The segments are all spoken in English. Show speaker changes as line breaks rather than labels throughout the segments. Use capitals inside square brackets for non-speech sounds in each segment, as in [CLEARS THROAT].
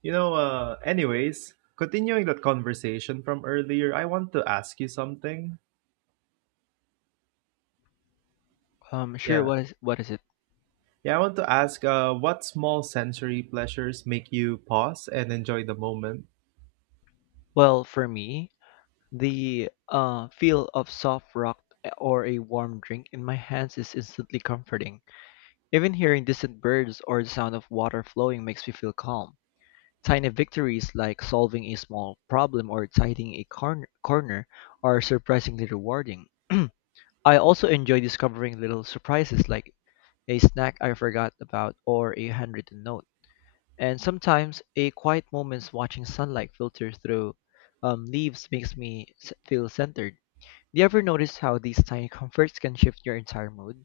Anyways, continuing that conversation from earlier, I want to ask you something.
Sure.
Yeah.
What is it?
Yeah, I want to ask what small sensory pleasures make you pause and enjoy the moment?
Well, for me, the feel of soft rock or a warm drink in my hands is instantly comforting. Even hearing distant birds or the sound of water flowing makes me feel calm. Tiny victories like solving a small problem or tidying a corner are surprisingly rewarding. [CLEARS THROAT] I also enjoy discovering little surprises like a snack I forgot about or a handwritten note. And sometimes a quiet moments watching sunlight filter through leaves makes me feel centered. Do you ever notice how these tiny comforts can shift your entire mood?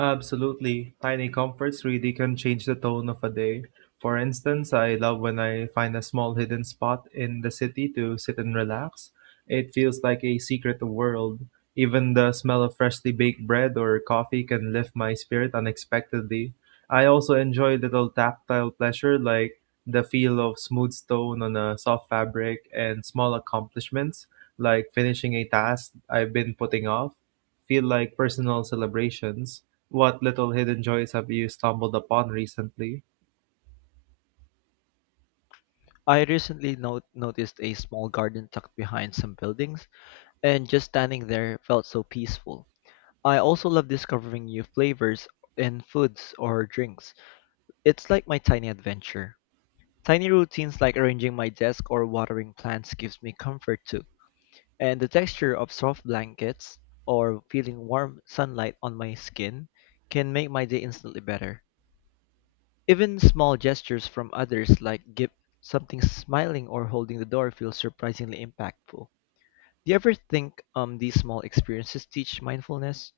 Absolutely. Tiny comforts really can change the tone of a day. For instance, I love when I find a small hidden spot in the city to sit and relax. It feels like a secret world. Even the smell of freshly baked bread or coffee can lift my spirit unexpectedly. I also enjoy little tactile pleasure like the feel of smooth stone on a soft fabric and small accomplishments like finishing a task I've been putting off feel like personal celebrations. What little hidden joys have you stumbled upon recently?
I recently noticed a small garden tucked behind some buildings, and just standing there felt so peaceful. I also love discovering new flavors in foods or drinks. It's like my tiny adventure. Tiny routines like arranging my desk or watering plants gives me comfort too. And the texture of soft blankets or feeling warm sunlight on my skin can make my day instantly better. Even small gestures from others like give something smiling or holding the door feel surprisingly impactful. Do you ever think these small experiences teach mindfulness?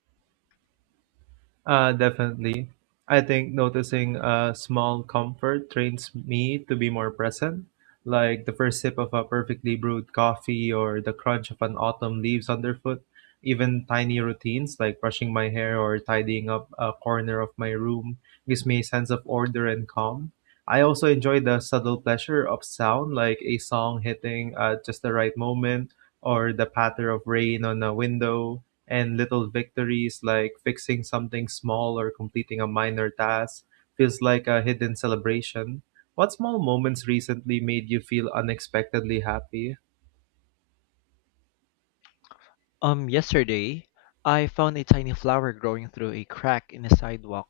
Definitely. I think noticing a small comfort trains me to be more present, like the first sip of a perfectly brewed coffee or the crunch of an autumn leaves underfoot. Even tiny routines like brushing my hair or tidying up a corner of my room gives me a sense of order and calm. I also enjoy the subtle pleasure of sound, like a song hitting at just the right moment or the patter of rain on a window and little victories like fixing something small or completing a minor task feels like a hidden celebration. What small moments recently made you feel unexpectedly happy?
Yesterday, I found a tiny flower growing through a crack in a sidewalk.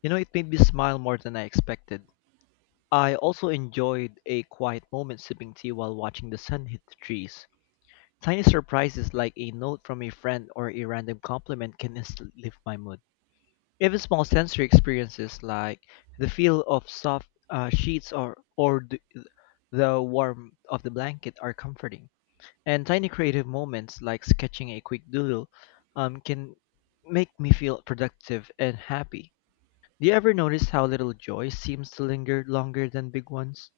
You know, it made me smile more than I expected. I also enjoyed a quiet moment sipping tea while watching the sun hit the trees. Tiny surprises like a note from a friend or a random compliment can instantly lift my mood. Even small sensory experiences like the feel of soft sheets or the warmth of the blanket are comforting. And tiny creative moments like sketching a quick doodle can make me feel productive and happy. Do you ever notice how little joy seems to linger longer than big ones?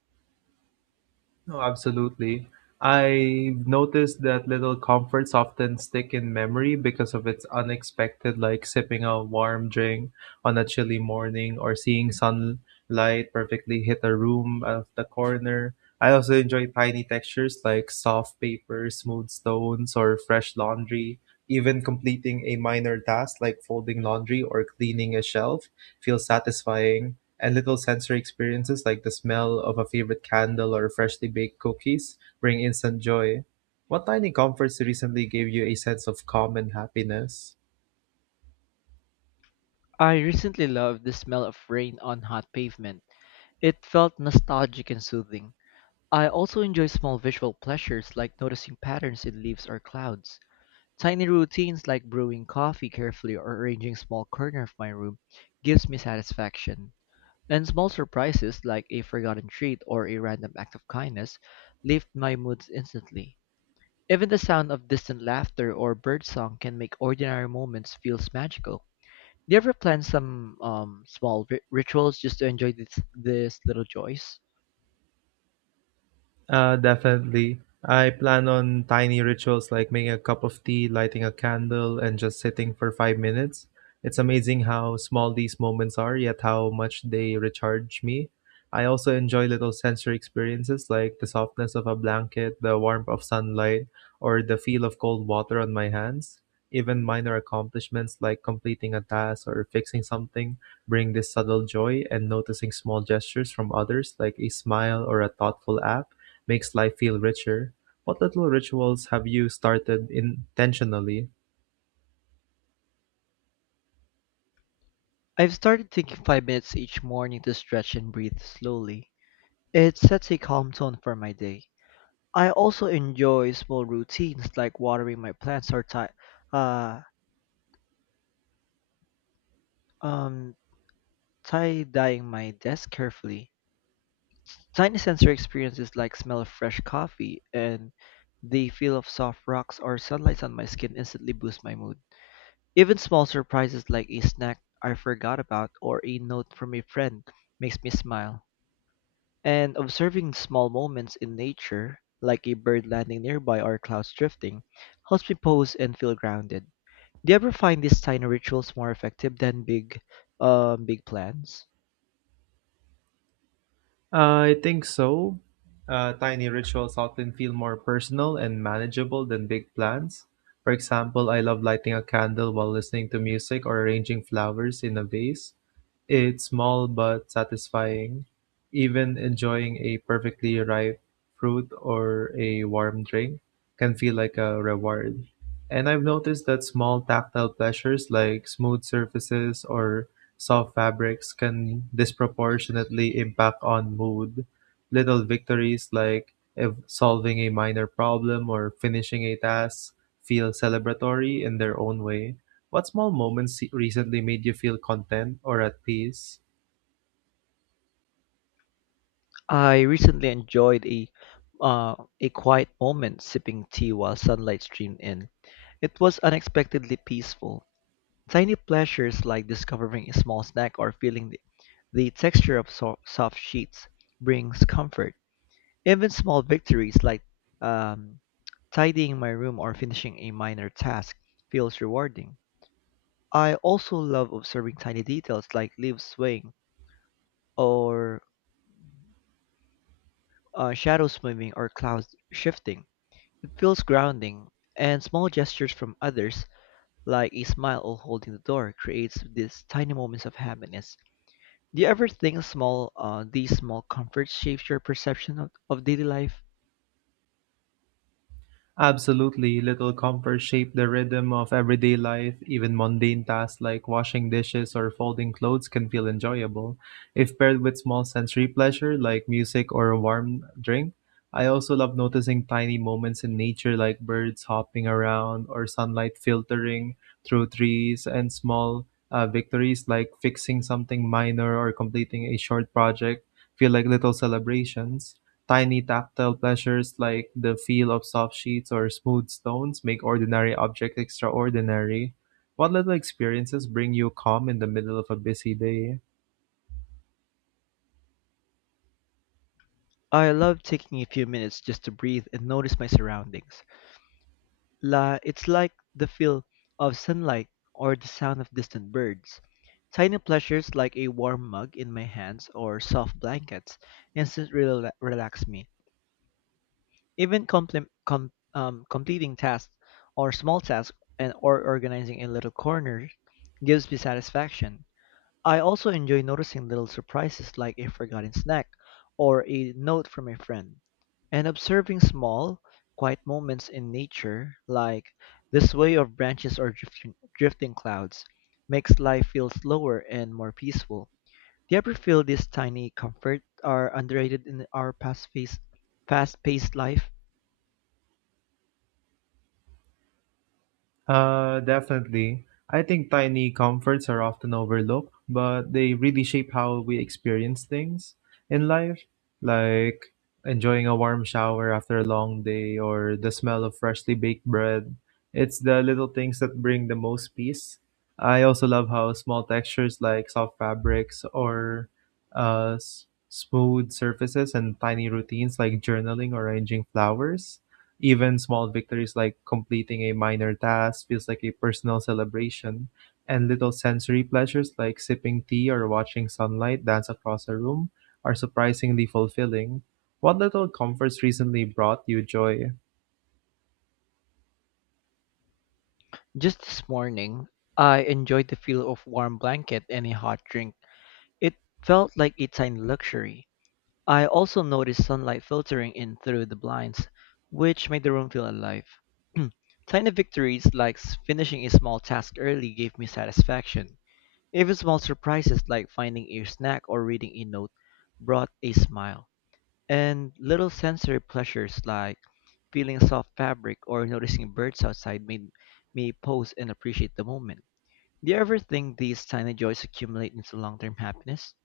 No, absolutely. I've noticed that little comforts often stick in memory because of its unexpected, like sipping a warm drink on a chilly morning or seeing sunlight perfectly hit a room out of the corner. I also enjoy tiny textures like soft paper, smooth stones, or fresh laundry. Even completing a minor task like folding laundry or cleaning a shelf feels satisfying and little sensory experiences like the smell of a favorite candle or freshly baked cookies bring instant joy. What tiny comforts recently gave you a sense of calm and happiness?
I recently loved the smell of rain on hot pavement. It felt nostalgic and soothing. I also enjoy small visual pleasures like noticing patterns in leaves or clouds. Tiny routines like brewing coffee carefully or arranging small corner of my room gives me satisfaction. And small surprises like a forgotten treat or a random act of kindness lift my moods instantly. Even the sound of distant laughter or birdsong can make ordinary moments feel magical. Do you ever plan some small rituals just to enjoy this little joys?
Definitely. I plan on tiny rituals like making a cup of tea, lighting a candle, and just sitting for 5 minutes. It's amazing how small these moments are, yet how much they recharge me. I also enjoy little sensory experiences like the softness of a blanket, the warmth of sunlight, or the feel of cold water on my hands. Even minor accomplishments like completing a task or fixing something bring this subtle joy, and noticing small gestures from others, like a smile or a thoughtful act makes life feel richer. What little rituals have you started intentionally?
I've started taking 5 minutes each morning to stretch and breathe slowly. It sets a calm tone for my day. I also enjoy small routines like watering my plants or uh, um, tie-dyeing my desk carefully. Tiny sensory experiences like smell of fresh coffee and the feel of soft rocks or sunlight on my skin instantly boost my mood. Even small surprises like a snack I forgot about or a note from a friend makes me smile. And observing small moments in nature, like a bird landing nearby or clouds drifting, helps me pause and feel grounded. Do you ever find these tiny rituals more effective than big plans?
I think so. Tiny rituals often feel more personal and manageable than big plans. For example, I love lighting a candle while listening to music or arranging flowers in a vase. It's small but satisfying. Even enjoying a perfectly ripe fruit or a warm drink can feel like a reward. And I've noticed that small tactile pleasures like smooth surfaces or soft fabrics can disproportionately impact on mood. Little victories like solving a minor problem or finishing a task feel celebratory in their own way. What small moments recently made you feel content or at peace?
I recently enjoyed uh, a quiet moment sipping tea while sunlight streamed in. It was unexpectedly peaceful. Tiny pleasures like discovering a small snack or feeling the texture of soft sheets brings comfort. Even small victories like um, tidying my room or finishing a minor task feels rewarding. I also love observing tiny details like leaves swaying or shadows moving or clouds shifting. It feels grounding, and small gestures from others, like a smile or holding the door, creates these tiny moments of happiness. Do you ever think small these small comforts shapes your perception of daily life?
Absolutely, little comforts shape the rhythm of everyday life. Even mundane tasks like washing dishes or folding clothes can feel enjoyable. If paired with small sensory pleasure like music or a warm drink, I also love noticing tiny moments in nature like birds hopping around or sunlight filtering through trees and small victories like fixing something minor or completing a short project feel like little celebrations. Tiny tactile pleasures like the feel of soft sheets or smooth stones make ordinary objects extraordinary. What little experiences bring you calm in the middle of a busy day?
I love taking a few minutes just to breathe and notice my surroundings. La, it's like the feel of sunlight or the sound of distant birds. Tiny pleasures like a warm mug in my hands or soft blankets instantly relax me. Even completing tasks or small tasks and or organizing a little corner gives me satisfaction. I also enjoy noticing little surprises like a forgotten snack or a note from a friend, and observing small, quiet moments in nature like the sway of branches or drifting clouds makes life feel slower and more peaceful. Do you ever feel this tiny comfort are underrated in our fast-paced life?
Definitely. I think tiny comforts are often overlooked, but they really shape how we experience things in life, like enjoying a warm shower after a long day or the smell of freshly baked bread. It's the little things that bring the most peace. I also love how small textures like soft fabrics or smooth surfaces and tiny routines like journaling or arranging flowers even small victories like completing a minor task feels like a personal celebration, and little sensory pleasures like sipping tea or watching sunlight dance across a room are surprisingly fulfilling. What little comforts recently brought you joy?
Just this morning, I enjoyed the feel of warm blanket and a hot drink. It felt like a tiny luxury. I also noticed sunlight filtering in through the blinds, which made the room feel alive. [CLEARS THROAT] Tiny victories like finishing a small task early gave me satisfaction. Even small surprises like finding a snack or reading a note brought a smile. And little sensory pleasures like feeling soft fabric or noticing birds outside made me pause and appreciate the moment. Do you ever think these tiny joys accumulate into long term happiness?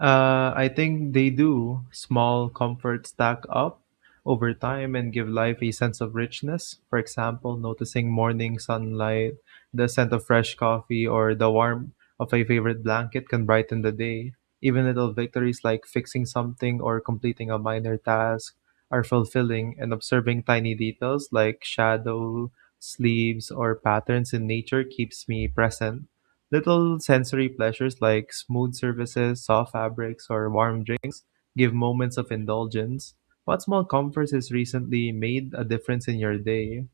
I think they do. Small comforts stack up over time and give life a sense of richness. For example, noticing morning sunlight, the scent of fresh coffee, or the warmth of a favorite blanket can brighten the day. Even little victories like fixing something or completing a minor task are fulfilling, and observing tiny details like shadow, sleeves, or patterns in nature keeps me present. Little sensory pleasures like smooth surfaces, soft fabrics, or warm drinks give moments of indulgence. What small comforts has recently made a difference in your day?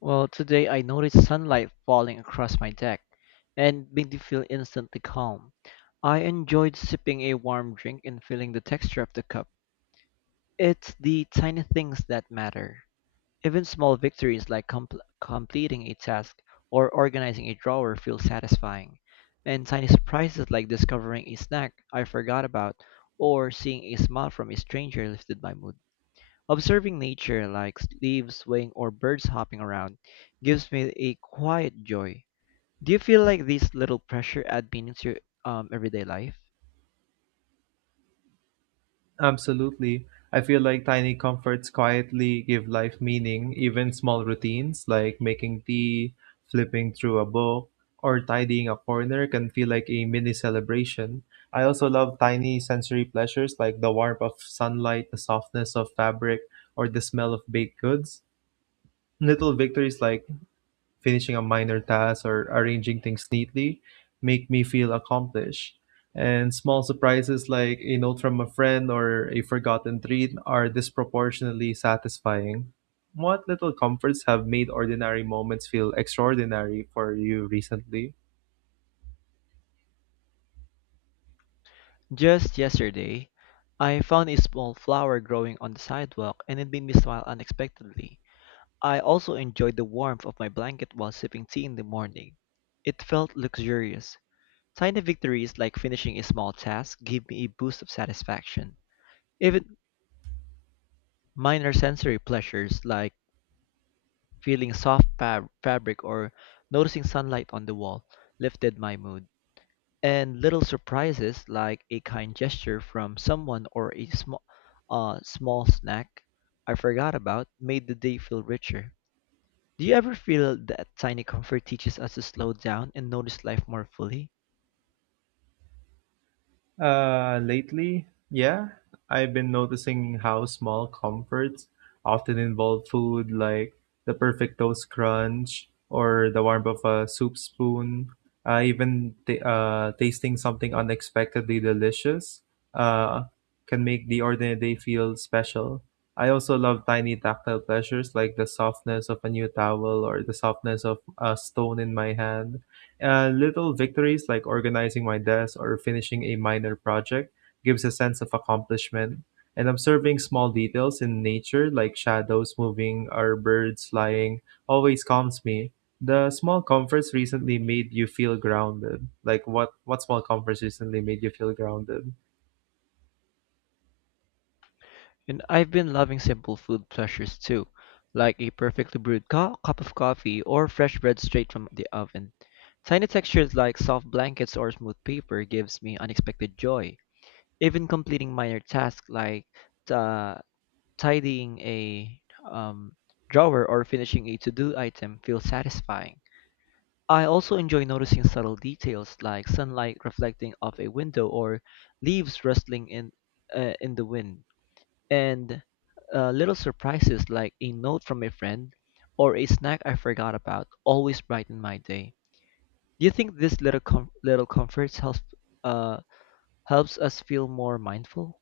Well, today I noticed sunlight falling across my deck and made me feel instantly calm. I enjoyed sipping a warm drink and feeling the texture of the cup. It's the tiny things that matter. Even small victories like completing a task or organizing a drawer feel satisfying. And tiny surprises like discovering a snack I forgot about or seeing a smile from a stranger lifted my mood. Observing nature, like leaves swaying or birds hopping around, gives me a quiet joy. Do you feel like these little pressure add meaning to your everyday life?
Absolutely. I feel like tiny comforts quietly give life meaning. Even small routines like making tea, flipping through a book, or tidying a corner can feel like a mini celebration. I also love tiny sensory pleasures like the warmth of sunlight, the softness of fabric, or the smell of baked goods. Little victories like finishing a minor task or arranging things neatly make me feel accomplished. And small surprises like a note from a friend or a forgotten treat are disproportionately satisfying. What little comforts have made ordinary moments feel extraordinary for you recently?
Just yesterday, I found a small flower growing on the sidewalk and it made me smile unexpectedly. I also enjoyed the warmth of my blanket while sipping tea in the morning. It felt luxurious. Tiny victories like finishing a small task give me a boost of satisfaction. Even minor sensory pleasures like feeling soft fabric or noticing sunlight on the wall lifted my mood. And little surprises like a kind gesture from someone or a small snack I forgot about made the day feel richer. Do you ever feel that tiny comfort teaches us to slow down and notice life more fully?
Lately, yeah, I've been noticing how small comforts often involve food like the perfect toast crunch or the warmth of a soup spoon. Even tasting something unexpectedly delicious uh, can make the ordinary day feel special. I also love tiny tactile pleasures like the softness of a new towel or the softness of a stone in my hand. Little victories like organizing my desk or finishing a minor project gives a sense of accomplishment. And observing small details in nature like shadows moving or birds flying always calms me. The small comforts recently made you feel grounded. Like what small comforts recently made you feel grounded?
And I've been loving simple food pleasures too, like a perfectly brewed cup of coffee or fresh bread straight from the oven. Tiny textures like soft blankets or smooth paper gives me unexpected joy. Even completing minor tasks like uh, tidying a um, drawer or finishing a to-do item feels satisfying. I also enjoy noticing subtle details like sunlight reflecting off a window or leaves rustling in the wind. And little surprises like a note from a friend or a snack I forgot about always brighten my day. Do you think this little comforts helps uh, helps us feel more mindful?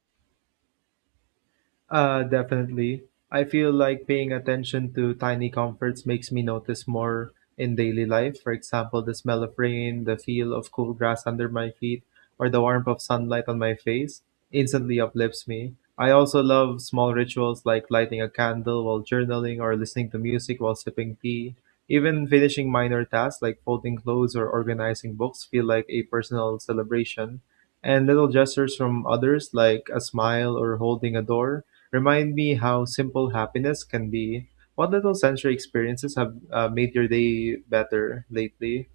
Definitely. I feel like paying attention to tiny comforts makes me notice more in daily life. For example, the smell of rain, the feel of cool grass under my feet, or the warmth of sunlight on my face instantly uplifts me. I also love small rituals like lighting a candle while journaling or listening to music while sipping tea. Even finishing minor tasks like folding clothes or organizing books feel like a personal celebration. And little gestures from others like a smile or holding a door remind me how simple happiness can be. What little sensory experiences have made your day better lately?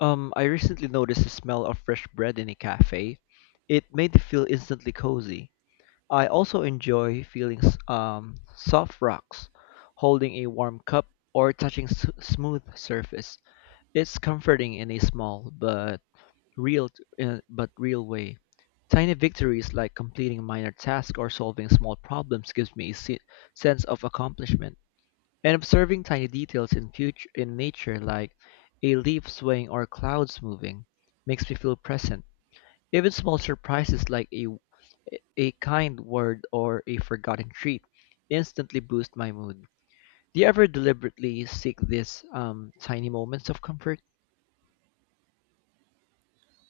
I recently noticed the smell of fresh bread in a cafe. It made me feel instantly cozy. I also enjoy feeling soft rocks, holding a warm cup, or touching smooth surface. It's comforting in a small real but real way. Tiny victories like completing a minor task or solving small problems gives me sense of accomplishment. And observing tiny details in future in nature like a leaf swaying or clouds moving makes me feel present. Even small surprises like a kind word or a forgotten treat instantly boost my mood. Do you ever deliberately seek these tiny moments of comfort?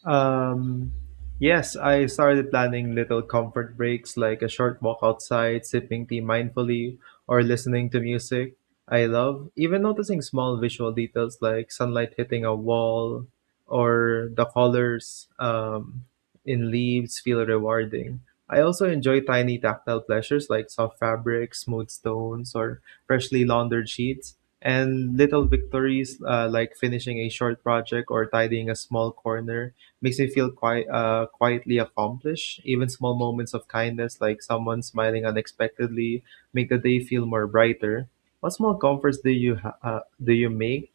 Um, yes, I started planning little comfort breaks like a short walk outside, sipping tea mindfully, or listening to music I love. Even noticing small visual details like sunlight hitting a wall or the colors in leaves feel rewarding. I also enjoy tiny tactile pleasures like soft fabrics, smooth stones, or freshly laundered sheets. And little victories like finishing a short project or tidying a small corner makes me feel quite quietly accomplished. Even small moments of kindness, like someone smiling unexpectedly, make the day feel more brighter. What small comforts do you make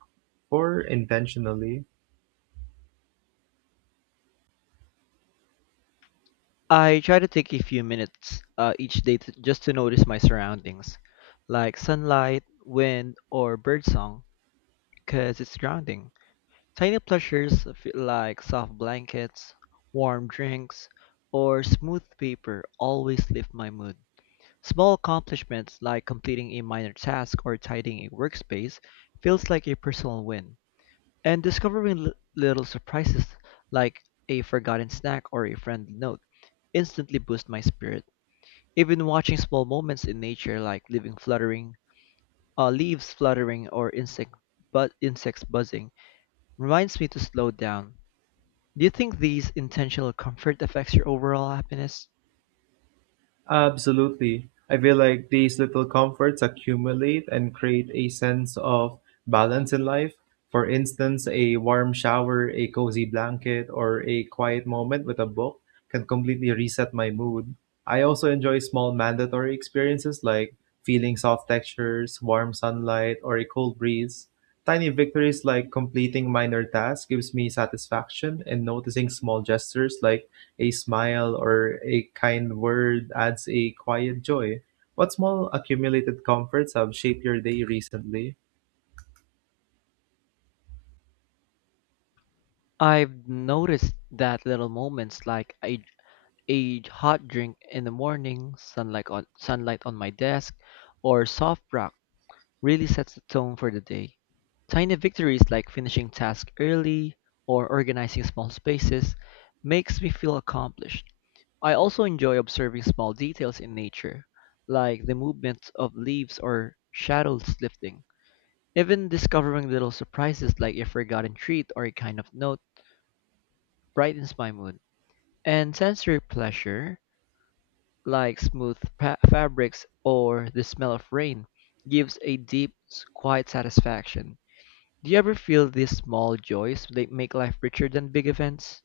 or intentionally?
I try to take a few minutes each day just to notice my surroundings, like sunlight, wind, or birdsong, because it's grounding. Tiny pleasures feel like soft blankets, warm drinks, or smooth paper always lift my mood. Small accomplishments like completing a minor task or tidying a workspace feels like a personal win. And discovering little surprises like a forgotten snack or a friendly note instantly boost my spirit. Even watching small moments in nature like leaves fluttering or insects buzzing reminds me to slow down. Do you think these intentional comfort affects your overall happiness?
Absolutely. I feel like these little comforts accumulate and create a sense of balance in life. For instance, a warm shower, a cozy blanket, or a quiet moment with a book can completely reset my mood. I also enjoy small mandatory experiences like feeling soft textures, warm sunlight, or a cool breeze. Tiny victories like completing minor tasks gives me satisfaction and noticing small gestures like a smile or a kind word adds a quiet joy. What small accumulated comforts have shaped your day recently?
I've noticed that little moments like a hot drink in the morning, sunlight on my desk, or soft rock really sets the tone for the day. Tiny victories like finishing tasks early or organizing small spaces makes me feel accomplished. I also enjoy observing small details in nature, like the movement of leaves or shadows lifting. Even discovering little surprises like a forgotten treat or a kind of note brightens my mood. And sensory pleasure, like smooth fabrics or the smell of rain, gives a deep, quiet satisfaction. Do you ever feel these small joys they make life richer than big events?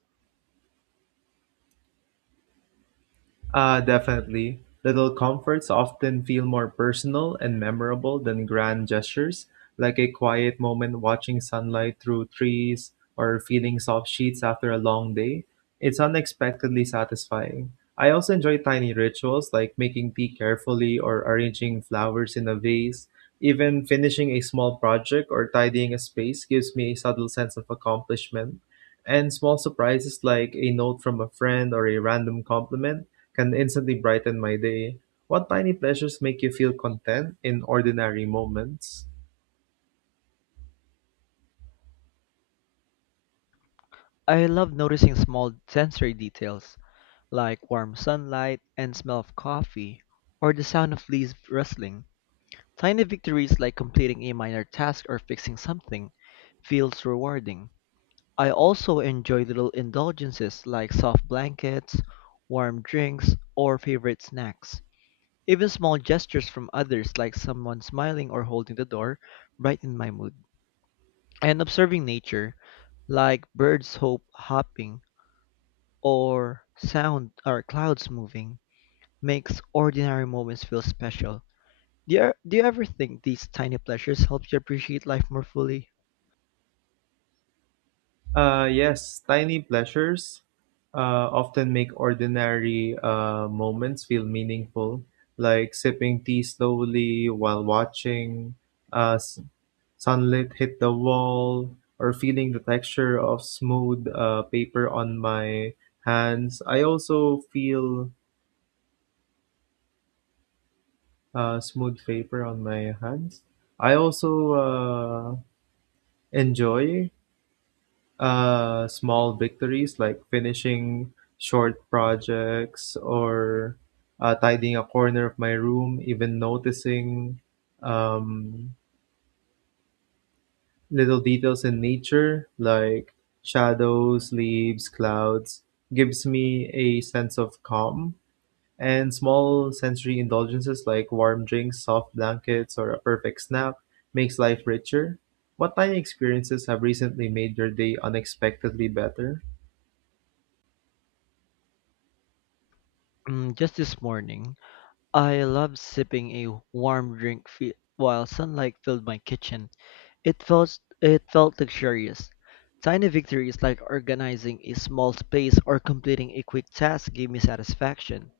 Definitely. Little comforts often feel more personal and memorable than grand gestures, like a quiet moment watching sunlight through trees or feeling soft sheets after a long day. It's unexpectedly satisfying. I also enjoy tiny rituals like making tea carefully or arranging flowers in a vase. Even finishing a small project or tidying a space gives me a subtle sense of accomplishment. And small surprises like a note from a friend or a random compliment can instantly brighten my day. What tiny pleasures make you feel content in ordinary moments?
I love noticing small sensory details like warm sunlight and smell of coffee or the sound of leaves rustling. Tiny victories like completing a minor task or fixing something feels rewarding. I also enjoy little indulgences like soft blankets, warm drinks, or favorite snacks. Even small gestures from others like someone smiling or holding the door brighten my mood. And observing nature, like birds hope hopping or sound or clouds moving, makes ordinary moments feel special. Do you ever think these tiny pleasures help you appreciate life more fully?
Yes, tiny pleasures often make ordinary moments feel meaningful, like sipping tea slowly while watching uh, s- sunlight hit the wall, or feeling the texture of smooth paper on my hands. I also feel smooth paper on my hands. I also enjoy small victories like finishing short projects or tidying a corner of my room, even noticing um, little details in nature like shadows, leaves, clouds gives me a sense of calm. And small sensory indulgences like warm drinks, soft blankets, or a perfect snack makes life richer. What tiny experiences have recently made your day unexpectedly better?
Mm, just this morning, I loved sipping a warm drink while sunlight filled my kitchen. It felt luxurious. Tiny victories like organizing a small space or completing a quick task gave me satisfaction.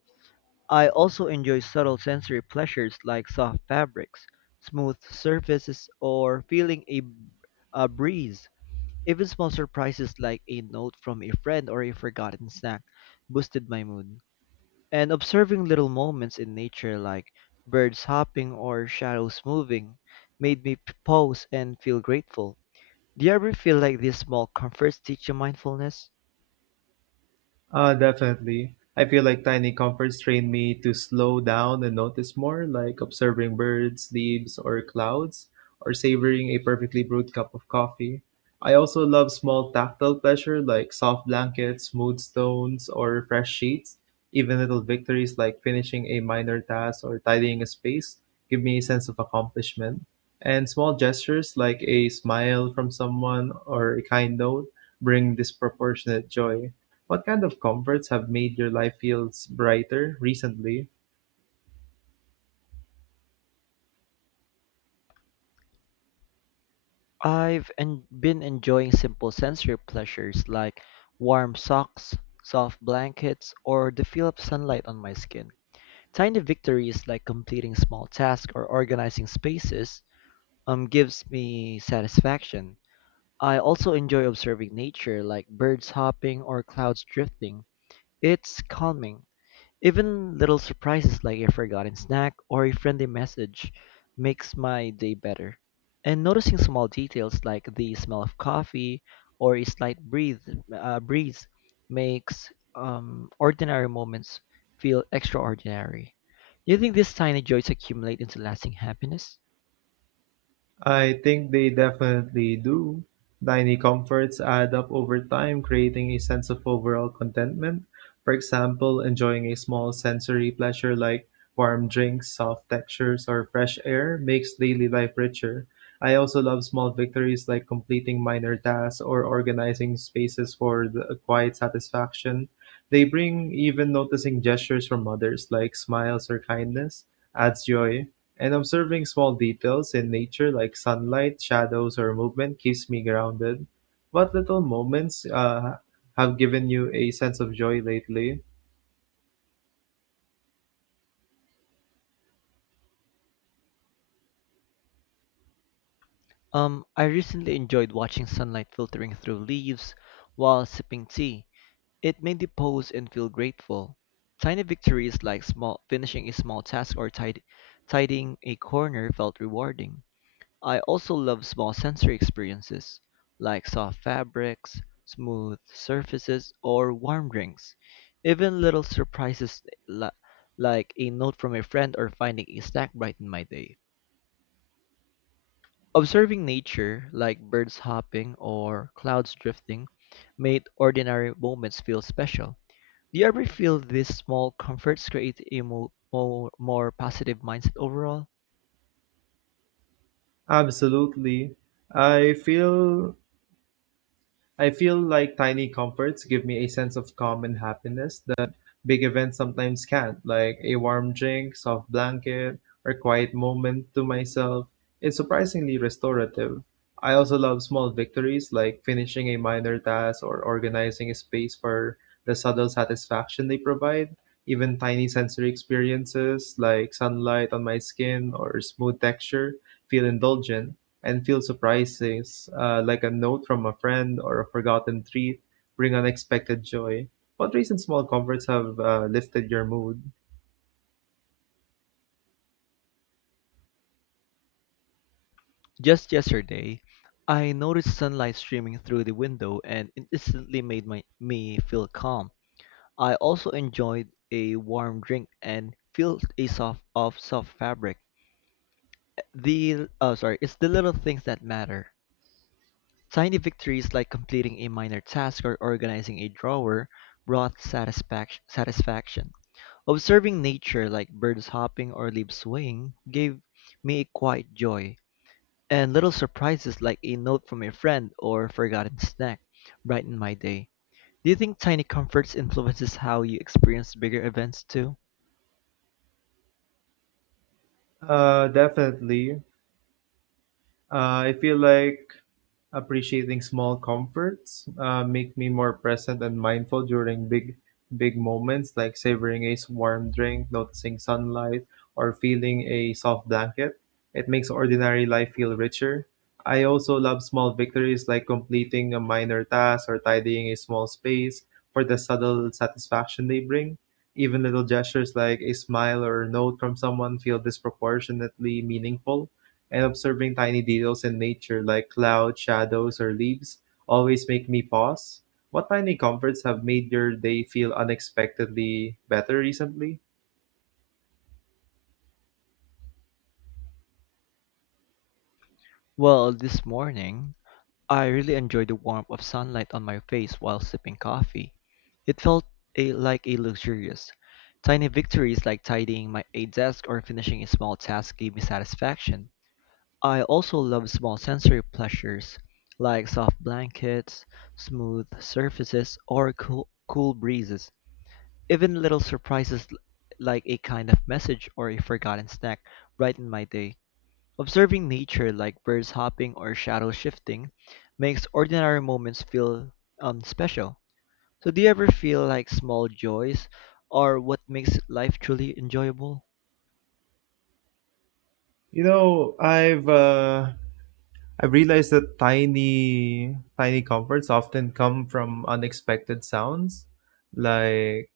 I also enjoy subtle sensory pleasures like soft fabrics, smooth surfaces, or feeling a breeze. Even small surprises like a note from a friend or a forgotten snack boosted my mood. And observing little moments in nature like birds hopping or shadows moving made me pause and feel grateful. Do you ever feel like these small comforts teach you mindfulness?
Definitely. I feel like tiny comforts train me to slow down and notice more, like observing birds, leaves, or clouds, or savoring a perfectly brewed cup of coffee. I also love small tactile pleasure like soft blankets, smooth stones, or fresh sheets. Even little victories like finishing a minor task or tidying a space give me a sense of accomplishment. And small gestures like a smile from someone or a kind note bring disproportionate joy. What kind of comforts have made your life feels brighter recently?
I've been enjoying simple sensory pleasures like warm socks, soft blankets, or the feel of sunlight on my skin. Tiny victories like completing small tasks or organizing spaces gives me satisfaction. I also enjoy observing nature like birds hopping or clouds drifting. It's calming. Even little surprises like a forgotten snack or a friendly message makes my day better. And noticing small details like the smell of coffee or a slight breeze makes ordinary moments feel extraordinary. Do you think these tiny joys accumulate into lasting happiness?
I think they definitely do. Tiny comforts add up over time, creating a sense of overall contentment. For example, enjoying a small sensory pleasure like warm drinks, soft textures, or fresh air makes daily life richer. I also love small victories like completing minor tasks or organizing spaces for the quiet satisfaction. They bring even noticing gestures from others like smiles or kindness adds joy. And observing small details in nature like sunlight, shadows, or movement keeps me grounded. What little moments have given you a sense of joy lately?
I recently enjoyed watching sunlight filtering through leaves while sipping tea. It made me pause and feel grateful. Tiny victories like small finishing a small task or tidying a corner felt rewarding. I also love small sensory experiences like soft fabrics, smooth surfaces, or warm drinks. Even little surprises li- like a note from a friend or finding a snack brighten my day. Observing nature, like birds hopping or clouds drifting, made ordinary moments feel special. Do you ever feel these small comforts create a more positive mindset overall?
Absolutely. I feel I feel like tiny comforts give me a sense of calm and happiness that big events sometimes can't, like a warm drink, soft blanket, or quiet moment to myself. It's surprisingly restorative. I also love small victories like finishing a minor task or organizing a space for the subtle satisfaction they provide. Even tiny sensory experiences like sunlight on my skin or smooth texture feel indulgent and feel surprises like a note from a friend or a forgotten treat bring unexpected joy. What recent small comforts have lifted your mood?
Just yesterday, I noticed sunlight streaming through the window and it instantly made me feel calm. I also enjoyed a warm drink and felt a soft fabric. The oh sorry, it's the little things that matter. Tiny victories like completing a minor task or organizing a drawer brought satisfaction. Observing nature like birds hopping or leaves swaying gave me a quiet joy, and little surprises like a note from a friend or a forgotten snack brightened my day. Do you think tiny comforts influences how you experience bigger events too?
Definitely. I feel like appreciating small comforts make me more present and mindful during big moments, like savoring a warm drink, noticing sunlight, or feeling a soft blanket. It makes ordinary life feel richer. I also love small victories like completing a minor task or tidying a small space for the subtle satisfaction they bring. Even little gestures like a smile or a note from someone feel disproportionately meaningful and observing tiny details in nature like clouds, shadows, or leaves always make me pause. What tiny comforts have made your day feel unexpectedly better recently?
Well, this morning, I really enjoyed the warmth of sunlight on my face while sipping coffee. It felt like a luxurious. Tiny victories like tidying my a desk or finishing a small task gave me satisfaction. I also love small sensory pleasures like soft blankets, smooth surfaces, or cool breezes. Even little surprises like a kind of message or a forgotten snack brighten my day. Observing nature like birds hopping or shadow shifting makes ordinary moments feel special. So, do you ever feel like small joys are what makes life truly enjoyable?
You know, I've uh, I've realized that tiny comforts often come from unexpected sounds, like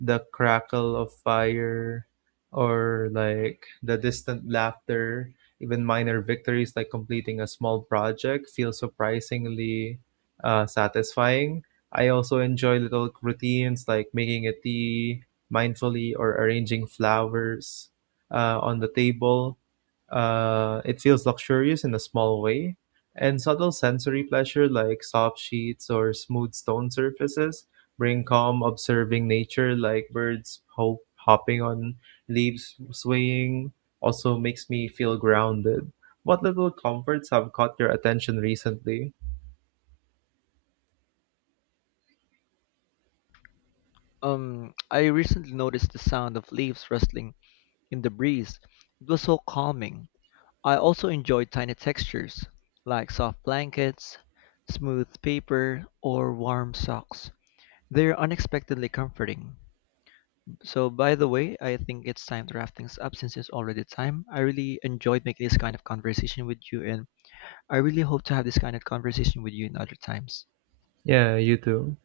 the crackle of fire or like the distant laughter. Even minor victories like completing a small project feel surprisingly satisfying. I also enjoy little routines like making a tea mindfully or arranging flowers on the table. It feels luxurious in a small way. And subtle sensory pleasure like soft sheets or smooth stone surfaces bring calm. Observing nature like birds hopping on leaves swaying also makes me feel grounded. What little comforts have caught your attention recently?
I recently noticed the sound of leaves rustling in the breeze. It was so calming. I also enjoyed tiny textures like soft blankets, smooth paper, or warm socks. They're unexpectedly comforting. So, by the way, I think it's time to wrap things up since it's already time. I really enjoyed making this kind of conversation with you, and I really hope to have this kind of conversation with you in other times.
Yeah, you too.